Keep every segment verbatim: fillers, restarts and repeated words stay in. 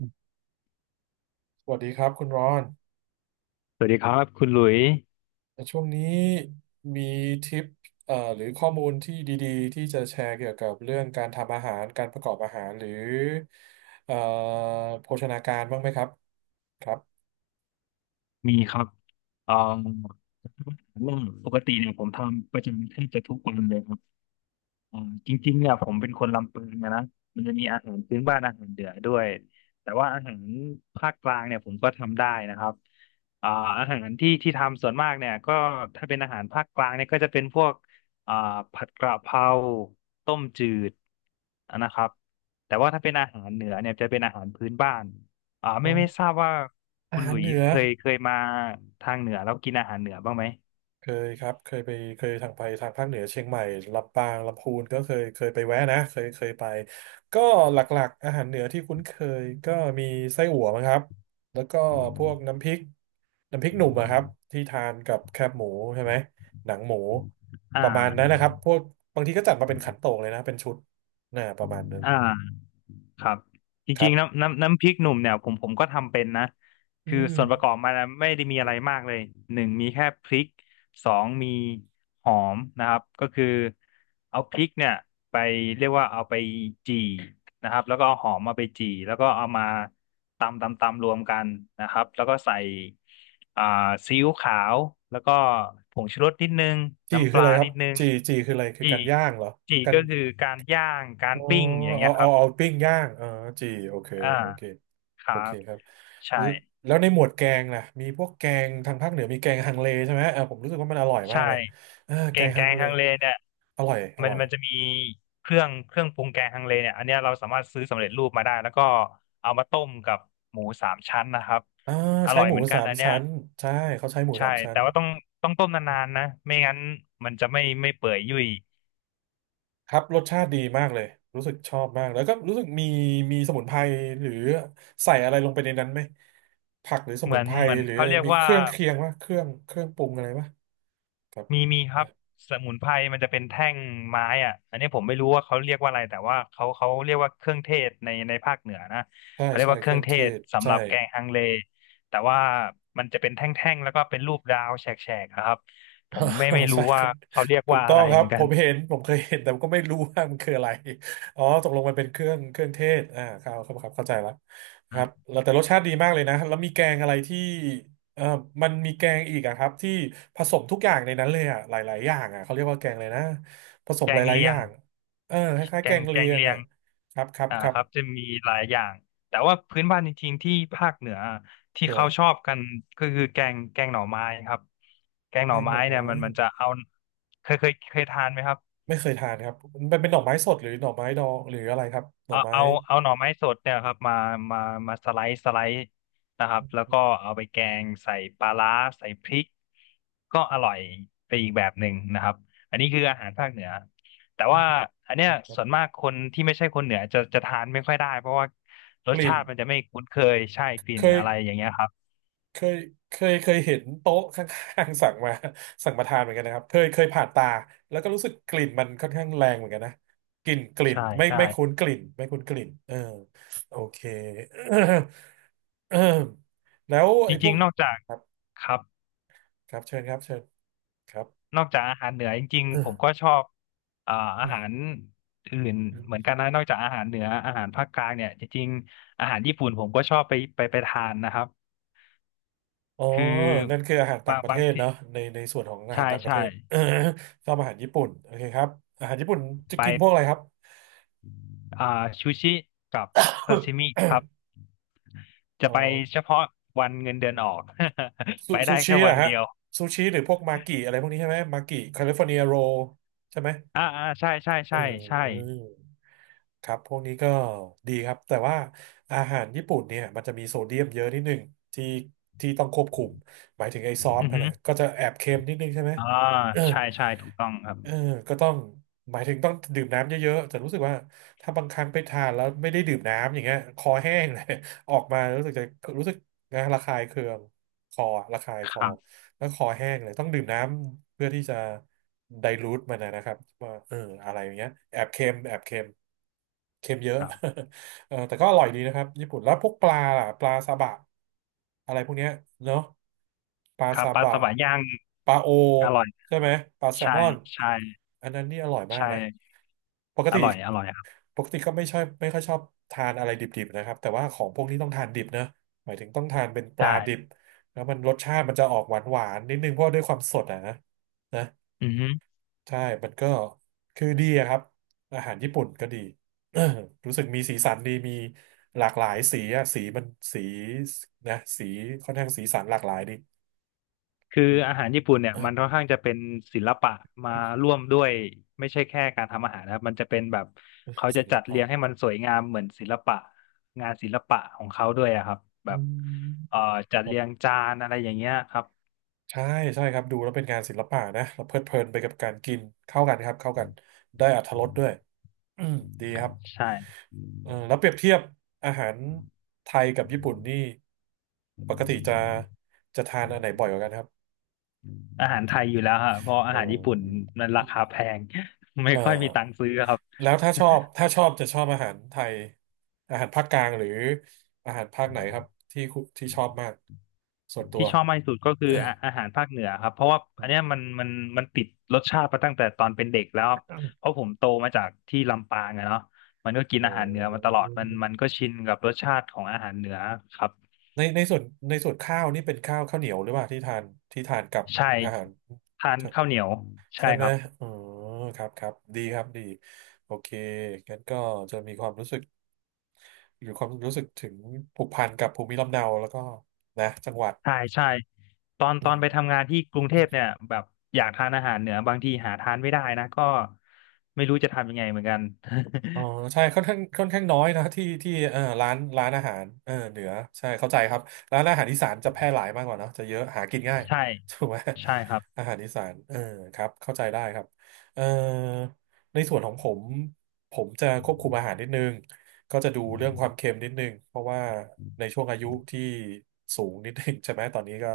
สวัสดีครับคุณรอนสวัสดีครับคุณหลุยแต่ช่วงนี้มีทิปเอ่อหรือข้อมูลที่ดีๆที่จะแชร์เกี่ยวกับเรื่องการทำอาหารการประกอบอาหารหรือเอ่อโภชนาการบ้างไหมครับครับมีครับเอ่อเรื่องปกติเนี่ยผมทำประจำแทบจะทุกวันเลยครับ อืมจริงๆเนี่ยผมเป็นคนลำพูนนะนะมันจะมีอาหารพื้นบ้านอาหารเหนือด้วยแต่ว่าอาหารภาคกลางเนี่ยผมก็ทำได้นะครับอ่าอาหารที่ที่ทำส่วนมากเนี่ยก็ถ้าเป็นอาหารภาคกลางเนี่ยก็จะเป็นพวกอ่าผัดกระเพราต้มจืดนะครับแต่ว่าถ้าเป็นอาหารเหนือเนี่ยจะเป็นอาหารพื้นบ้านอ่าอ๋อไม่ไม่ทราบว่าอาคุณหาหลุรเหยนืส์อ เคยเคยมาทางเหนือแล้วกินอาหารเหนือบ้างไหมเคยครับเคยไปเคยทางไปทางภาคเหนือเชียงใหม่ลำปางลำพูนก็เคยเคยไปแวะนะเคยเคยไปก็หลักๆอาหารเหนือที่คุ้นเคยก็มีไส้อั่วมั้งครับแล้วก็พวกน้ำพริกน้ำพริกหนุ่มอะครับที่ทานกับแคบหมูใช่ไหมหนังหมูอ่ประมาณนั้นนะาครับพวกบางทีก็จัดมาเป็นขันโตกเลยนะเป็นชุดนะประมาณนั้นอ่า ครับจครัริงๆบน้ำน้ำน้ำพริกหนุ่มเนี่ยผมผมก็ทำเป็นนะอืคือมส่วนประกอบมันนะไม่ได้มีอะไรมากเลยหนึ่งมีแค่พริกสองมีหอมนะครับก็คือเอาพริกเนี่ยไปเรียกว่าเอาไปจี่นะครับแล้วก็เอาหอมมาไปจี่แล้วก็เอามาตำตำตำรวมกันนะครับแล้วก็ใส่อ่าซีอิ๊วขาวแล้วก็ผงชูรสนิดนึงจีน้ำปคือลาอะไรครันิบดนึงจีจีคืออะไรคือจี่การย่างเหรอจี่กัน ก็คือการย่างการอ๋อปิ้งอย่างเงี้เอายคเอารับเอาปิ้งย่างอ๋อจีโอเคอ่า โอเคคโอรัเคบครับใช่แล้วแล้วในหมวดแกงล่ะมีพวกแกงทางภาคเหนือมีแกงฮังเลใช่ไหมเออผมรู้สึกว่ามันอร่อยมาใช่กเลยเออแกแกงงแกฮังงเลฮังเลเนี่ยอร่อยอมัร่นอยมันจะมีเครื่องเครื่องปรุงแกงฮังเลเนี่ยอันเนี้ยเราสามารถซื้อสำเร็จรูปมาได้แล้วก็เอามาต้มกับหมูสามชั้นนะครับอ่าอใช้ร่อยหมูเหมือนกัสานมอันเนี้ยชั้นใช่เขาใช้หมูใช่สามชั้แต่นว่าต้องต้องต้มนานๆนะไม่งั้นมันจะไม่ไม่เปื่อยยุ่ยครับรสชาติดีมากเลยรู้สึกชอบมากแล้วก็รู้สึกมีมีสมุนไพรหรือใส่อะไรลงไปในนั้นไหมผักหรือสเหมุมืนอนไพรเหมือนหรือเขาเรียกมีเคว่า รื่องเคียงวะเครื่องเครื่องปรุงอะไรวะครับ มีมีครับสมุนไพรมันจะเป็นแท่งไม้อ่ะอันนี้ผมไม่รู้ว่าเขาเรียกว่าอะไรแต่ว่าเขาเขาเรียกว่าเครื่องเทศในในภาคเหนือนะใช่เขาเรียกใช่ว่าเคเครื่รื่อองงเทเทศศสำหใช่ รับแกงฮังเลแต่ว่ามันจะเป็นแท่งๆแล้วก็เป็นรูปดาวแฉกๆนะครับผมไม่ไม่ รู้ใช่คว่ารับเขาเรียกถูกว่าต้อะอไรงครัเหบมือนผกันมเห็นผมเคยเห็นแต่ก็ไม่รู้ว่ามันคืออะไรอ๋อตกลงมันเป็นเครื่องเครื่องเทศอ่าครับครับครับเข้าใจแล้วคอ่รับะแล้วแต่รสชาติดีมากเลยนะแล้วมีแกงอะไรที่เอ่อมันมีแกงอีกอะครับที่ผสมทุกอย่างในนั้นเลยอะหลายๆอย่างอะเขาเรียกว่าแกงอะไรนะผสมแกหงลายๆเลีอยย่างงเออคล้ายแกๆแกงงแกเลีงยงเลียอะง ครับครับอ่าครับครับจะมีหลายอย่างแต่ว่าพื้นบ้านจริงๆที่ภาคเหนือที่คืออะไรเขาชอบกันก็คือแกงแกงหน่อไม้ครับแกงแกหน่องหไม้น่อเนี่ไม้ยมันมันจะเอาเคยเคยเคยทานไหมครับ ไม่เคยทานครับมันเป็นหน่อไม้สดหรือหน่อไม้ดองหรืออะไรครับหน่อเอาไม้ เอาเอาหน่อไม้สดเนี่ยครับมามามาสไลด์สไลด์นะครับแล้วก็คเอาไปแกงใส่ปลาร้าใส่พริกก็อร่อยไปอีกแบบหนึ่งนะครับอันนี้คืออาหารภาคเหนือแต่ว่าอันเนี้ยรับส่วนผมมากคนที่ไม่ใช่คนเหนือจะจะทานไม่ค่อยได้เพราะว่ารกสลิ่ชานติมันจะไม่คุ้นเคยใช่กเคลิ่นอะไรยอย่างเงี้ยครับเคยเคยเคยเห็นโต๊ะข้างๆ สั่งมาสั่งมาทานเหมือนกันนะครับเคยเคยผ่านตาแล้วก็รู้สึกกลิ่นมันค่อนข้างแรงเหมือนกันนะกลิ่นกลิ่นใช่ไม่ใช่ไม่คุ้นกลิ่นไม่คุ้นกลิ่นเออโอเค แล้วจไอ้พวริงกๆนอกจากครับครับ ครับเชิญครับเชิญครับ นอกจากอาหารเหนือจริง ๆผมอก็ชอบเอ่าอาหารอื่นเหมือนกันนะนอกจากอาหารเหนืออาหารภาคกลางเนี่ยจริงๆอาหารญี่ปุ่นผมก็ชอบไปไปไปทานนะครับอ๋อคือนั่นคืออาหารต่าบางงประเทบางศที่เนาะในในส่วนของอาหาใช่รต่างประเทใช่ศ ชอบอาหารญี่ปุ่นโอเคครับอาหารญี่ปุ่นจะไปกินพวกอะไรครับ อ่าซูชิกับซาซิ มิครับจะอ๋อไปเฉพาะวันเงินเดือนออก ซูไปซูได้ชิแค่เหรวัอนฮะเดียวซูชิหรือพวกมากิอะไรพวกนี้ใช่ไหมมากิแคลิฟอร์เนียโรใช่ไหมอ่าอ่าใช่ใช่เออใช่ใช่ครับพวกนี้ก็ดีครับแต่ว่าอาหารญี่ปุ่นเนี่ยมันจะมีโซเดียมเยอะนิดหนึ่งที่ที่ต้องควบคุมหมายถึงไอ้ซอสอือมันฮึนะก็จะแอบเค็มนิดนึงใช่ไหม อ่าใช่ ใช่ถูกต้องครับเออก็ต้องหมายถึงต้องดื่มน้ำเยอะๆแต่รู้สึกว่าถ้าบางครั้งไปทานแล้วไม่ได้ดื่มน้ำอย่างเงี้ยคอแห้งเลย ออกมารู้สึกจะรู้สึกนะระคายเคืองคอระคายคคอรับแล้วคอแห้งเลยต้องดื่มน้ำเพื่อที่จะไดลูทมันนะนะครับว่าเอออะไรอย่างเงี้ยแอบเค็มแอบเค็มเค็มเยอะ ครับ เออแต่ก็อร่อยดีนะครับญี่ปุ่นแล้วพวกปลาล่ะปลาซาบะอะไรพวกเนี้ยเนาะปลาครับซาปลาบะสวายย่างปลาโออร่อยใช่ไหมปลาแซลใช่มอนใช่ อันนั้นนี่อร่อยมากใช่ นะปกอติร่อยอร่อยครับปกติก็ไม่ชอบไม่ค่อยชอบทานอะไรดิบๆนะครับแต่ว่าของพวกนี้ต้องทานดิบนะหมายถึงต้องทานเป็นปลาใช่ดิบแล้วมันรสชาติมันจะออกหวานๆนิดนึงเพราะด้วยความสดอ่ะนะนะ อือฮึใช่มันก็คือดีอะครับอาหารญี่ปุ่นก็ดี รู้สึกมีสีสันดีมีหลากหลายสีอะสีมันสีนะสีค่อนข้างสีสันหลากหลายดีคืออืม อาหารญี่ปุ่นเนี่ ยเออมันค่อนข้างจะเป็นศิลปะมาร่วมด้วยไม่ใช่แค่การทำอาหารนะครับมันจะเป็นแบบเขาศิจะลจัดเรีปะยงให้มันสวยงามเหมือนศิลปะงานศิลปะของเขาด้วยอะครับแบอืบมเอ่อจัดครัเรียงบจานอะไรอย่างเงี้ยครับใช่ใช่ครับดูแล้วเป็นงานศิลปะนะเราเพลิดเพลินไปกับการกินเข้ากันครับเข้ากันได้อรรถรสด้วย อืมดีครับใช่เออแล้วเปรียบเทียบอาหารไทยกับญี่ปุ่นนี่ปกติจะจะทานอันไหนบ่อยกว่ากันครับ อาหารไทยอยู่แล้วฮะเพราะออาหารญี่ปุ่นมมันราคาแพง ไม่เอ่อค่อยมีตังค์ซื้อครับ แล้วถ้าชอบถ้าชอบจะชอบอาหารไทยอาหารภาคกลางหรืออาหารภาคไหนครับที่คุที่ชอบมากส่วนตัว ที่ชอบมากที่สุดก็คือ อาอาหารภาคเหนือครับเพราะว่าอือันมเนี้ยมันมันมันติดรสชาติมาตั้งแต่ตอนเป็นเด็กแล้วเพราะผมโตมาจากที่ลำปางอะเนาะมันก็กินโออาหารเหนือมาตล้อดมันมันก็ชินกับรสชาติของอาหารเหนือครับในในส่วนในส่วนข้าวนี่เป็นข้าวข้าวเหนียวหรือเปล่าที่ทานที่ทานกับใช่อาหารทานข้าวเหนียวใช่ใช่ไหคมรับอ๋อครับครับดีครับดีโอเคงั้นก็จะมีความรู้สึกหรือความรู้สึกถึงผูกพันกับภูมิลำเนาแล้วก็นะจังหวัดใช่ใช่ตอนอืตอนม ไปทำงานที่กรุงเทพเนี่ยแบบอยากทานอาหารเหนือบางทีหาทานไม่ได้นะก็ไม่รู้จะทำยังไงเหมือนกัน อ๋อใช่ค่อนข้างค่อนข้างน้อยนะที่ที่เออร้านร้านอาหารเออเหนือใช่เข้าใจครับร้านอาหารอีสานจะแพร่หลายมากกว่าเนอะจะเยอะหากินง่าย ใช่ ถูกไหมใช่ครับอาหารอีสานเออครับเข้าใจได้ครับเออในส่วนของผมผมจะควบคุมอาหารนิดนึง ก็จะดูเรื่องความเค็มนิดนึงเพราะว่าในช่วงอายุที่สูงนิดนึง ใช่ไหมตอนนี้ก็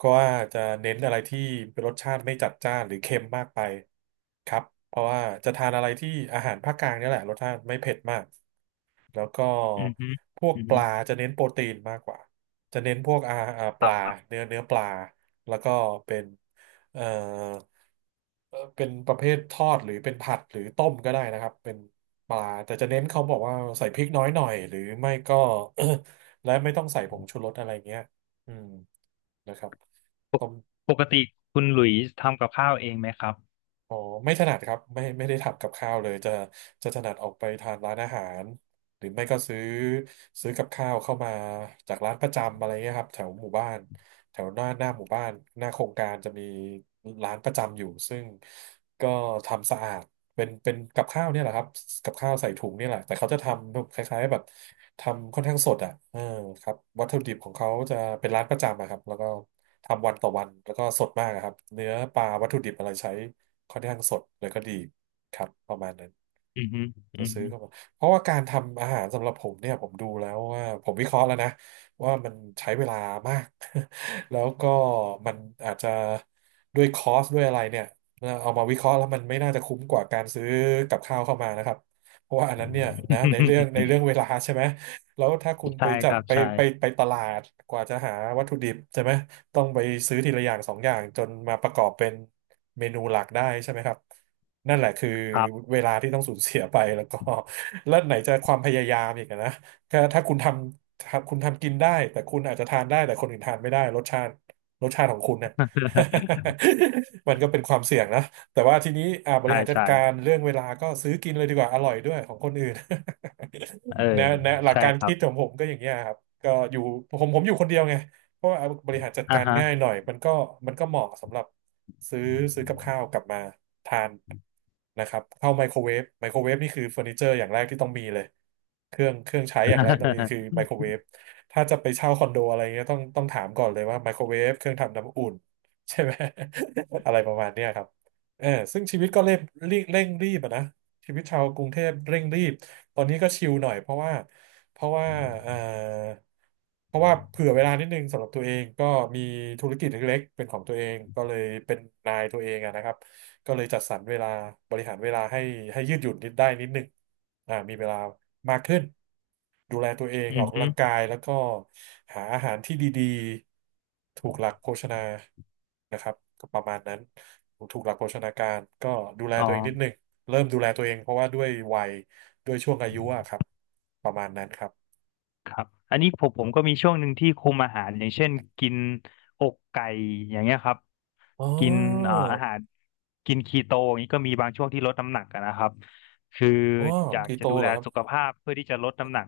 ก็ว่าจะเน้นอะไรที่เป็นรสชาติไม่จัดจ้านหรือเค็มมากไปครับเพราะว่าจะทานอะไรที่อาหารภาคกลางเนี่ยแหละรสชาติไม่เผ็ดมาก แล้วก็อือฮึพวกอือปฮึ ลาจะเน้นโปรตีนมากกว่าจะเน้นพวกอาอ่าปลาเนื้อเนื้อปลาแล้วก็เป็นเอ่อเอ่อเป็นประเภททอดหรือเป็นผัดหรือต้มก็ได้นะครับเป็นปลาแต่จะเน้นเขาบอกว่าใส่พริกน้อยหน่อยหรือไม่ก็ และไม่ต้องใส่ผงชูรสอะไรเงี้ยอืมนะครับปกต้ม ปกติคุณหลุยส์ทำกับข้าวเองไหมครับอ๋อไม่ถนัดครับไม่ไม่ได้ทำกับข้าวเลยจะจะถนัดออกไปทานร้านอาหารหรือไม่ก็ซื้อซื้อกับข้าวเข้ามาจากร้านประจำอะไรเงี้ยครับแถวหมู่บ้าน แถวหน้าหน้าหมู่บ้านหน้าโครงการจะมีร้านประจำอยู่ซึ่งก็ทำสะอาดเป็นเป็นกับข้าวเนี่ยแหละครับกับข้าวใส่ถุงเนี่ยแหละแต่เขาจะทำคล้ายๆแบบทำค่อนข้างสดอ่ะเออครับวัตถุดิบของเขาจะเป็นร้านประจำอะครับแล้วก็ทำวันต่อวันแล้วก็สดมากอะครับเนื้อปลาวัตถุดิบอะไรใช้ค่อนข้างสดแล้วก็ดีครับประมาณนั้น อือฮึอืจะอซื้อฮึ เข้ามาเพราะว่าการทำอาหารสำหรับผมเนี่ยผมดูแล้วว่าผมวิเคราะห์แล้วนะว่ามันใช้เวลามาก แล้วก็มันอาจจะด้วยคอสด้วยอะไรเนี่ยเอามาวิเคราะห์แล้วมันไม่น่าจะคุ้มกว่าการซื้อกับข้าวเข้ามานะครับเพราะว่าอันนั้นเนี่ยนะในเรื่องใน เรื่องเวลาใช่ไหม แล้วถ้าคุณไปใช่จัคบรับ ไปใช่ไปไปตลาดกว่าจะหาวัตถุดิบใช่ไหมต้องไปซื้อทีละอย่างสองอย่างจนมาประกอบเป็นเมนูหลักได้ใช่ไหมครับนั่นแหละคือครับ เวลาที่ต้องสูญเสียไปแล้วก็ แล้วไหนจะความพยายามอีกอะนะถ้าถ้าคุณทำถ้าคุณทำกินได้แต่คุณอาจจะทานได้แต่คนอื่นทานไม่ได้รสชาติรสชาติของคุณเนี่ย มันก็เป็นความเสี่ยงนะแต่ว่าทีนี้อ่าบริใช่หารจัดใช่การเรื่องเวลาก็ซื้อกินเลยดีกว่าอร่อยด้วยของคนอื่น เออแนวแนวหลักใช่การครัคิดขอบงผมก็อย่างเงี้ยครับก็อยู่ผมผมอยู่คนเดียวไงเพราะว่าบริหารจัดอ่าการฮะ ง่ายหน่อย มันก็มันก็เหมาะสำหรับซื้อซื้อกับข้าวกลับมาทานนะครับเข้าไมโครเวฟไมโครเวฟนี่คือเฟอร์นิเจอร์อย่างแรกที่ต้องมีเลยเครื่องเครื่องใช้อย่างแรกต้องมีคือ ไมโครเวฟถ้าจะไปเช่าคอนโดอะไรเงี้ยต้องต้องถามก่อนเลยว่าไมโครเวฟเครื่องทำน้ำอุ่นใช่ไหม อะไรประมาณเนี้ยครับเออซึ่งชีวิตก็เร่งเร่งเร่งรีบอะนะ ชีวิตชาวกรุงเทพเร่งรีบตอนนี้ก็ชิลหน่อยเพราะว่าเพราะว่าเอ่อเพราะว่าเผื่อเวลานิดนึงสำหรับตัวเองก็มีธุรกิจเล็กๆเป็นของตัวเองก็เลยเป็นนายตัวเองอะนะครับก็เลยจัดสรรเวลาบริหารเวลาให้ให้ยืดหยุ่นนิดได้นิดนึงอ่ามีเวลามากขึ้นดูแลตัวเองออืออกกำฮึลังกายแล้วก็หาอาหารที่ดีๆถูกหลักโภชนานะครับก็ประมาณนั้นถูกหลักโภชนาการก็ดูแลอ๋ตัวเองนิดนึอ ง เริ่มดูแลตัวเองเพราะว่าด้วยวัยด้วยช่วงอายุอะครับประมาณนั้นครับครับอันนี้ผมผมก็มีช่วงหนึ่งที่คุมอาหารอย่างเช่นกินอกไก่อย่างเงี้ยครับอ๋อกินเอ่ออาหารกินคีโตอย่างนี้ก็มีบางช่วงที่ลดน้ำหนักอะนะครับคืออ๋ออยากคีจะโตดูเหรแลอครับ สุขภาพเพื่อที่จะลดน้ำหนัก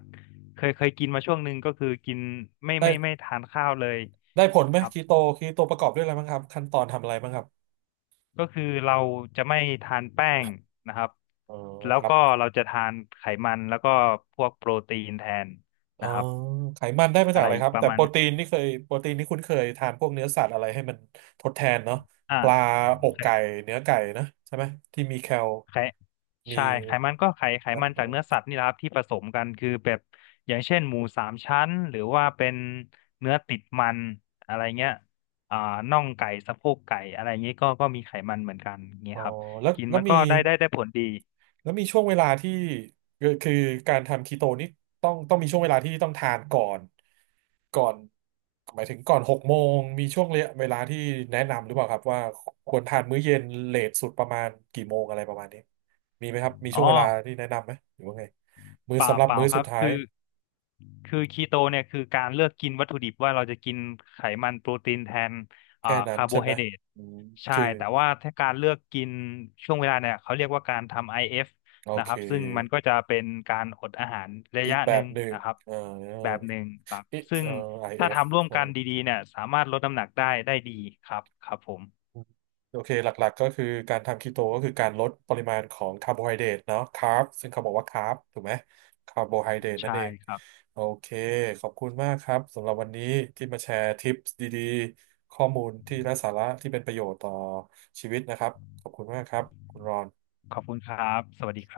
เคยเคยกินมาช่วงหนึ่งก็คือกินไม่ได้ไม่ไม่ทานข้าวเลยได้ผลไหมครับคีโตคีโตประกอบด้วยอะไรบ้างครับขั้นตอนทำอะไรบ้างครับก็คือเราจะไม่ทานแป้งนะครับอ๋อแล้วครับก็เราจะทานไขมันแล้วก็พวกโปรตีนแทนอ๋อนะครับไขมันได้มาจาอะกไรอะไรครับประแต่มาโปณรตีนนี่เคยโปรตีนนี่คุ้นเคยทานพวกเนื้อสัตว์อะไรให้มันทดแทนเนาะปลาอ่า อกไก่เนื้อไก่นะใช่ไหมที่มีแคลไขมี ใช่ไขมันก็ไขไขมันจากเนื้อสัตว์นี่แหละครับที่ผสมกันคือแบบอย่างเช่นหมูสามชั้นหรือว่าเป็นเนื้อติดมันอะไรเงี้ยอ่าน่องไก่สะโพกไก่อะไรเงี้ยก็ก็มีไขมันเหมือนกันเงี้อ๋ยอครับแล้วกินแล้วมันมีก็ได้ได้ได้ผลดีแล้วมีช่วงเวลาที่คือคือการทำคีโตนี่ต้องต้องมีช่วงเวลาที่ต้องทานก่อนก่อนหมายถึงก่อนหกโมงมีช่วงเวลาที่แนะนำหรือเปล่าครับว่าควรทานมื้อเย็นเลทสุดประมาณกี่โมงอะไรประมาณนี้มีไหมครับมีอ๋ช่อวงเวลาที่แนะนำไหมหรือว่าไงมื้อเปล่าสำหรับเปล่ามื้อคสุรัดบท้ายคือ คือคีโตเนี่ยคือการเลือกกินวัตถุดิบว่าเราจะกินไขมันโปรตีนแทนอ่าแค่นั้นคาร์โบใช่ไหไฮมเดรตอืมใช่คือแต่ว่าถ้าการเลือกกินช่วงเวลาเนี่ยเขาเรียกว่าการทำ ไอ เอฟ โอนะคเครับซึ่งมันก็จะเป็นการอดอาหารระอีกยะแบหนึ่บงหนึ่งนะครับเอ่อแบบอีหกนึ่งครับซึ่งเอ่อ i ถ้าฟ ทำร่วมกันดีๆเนี่ยสามารถลดน้ำหนักได้ได้ดีครับครับผมโอเคหลักๆก็คือการทำคีโตก็คือการลดปริมาณของคาร์โบไฮเดรตเนาะคาร์บซึ่งเขาบอกว่าคาร์บถูกไหมคาร์โบไฮเดรตนั่นใช่เองครับโอเคขอบคุณมากครับสำหรับวันนี้ที่มาแชร์ทิปส์ดีๆข้อมูลที่ไร้สาระที่เป็นประโยชน์ต่อชีวิตนะครับขอบคุณมากครับคุณรอนขอบคุณครับสวัสดี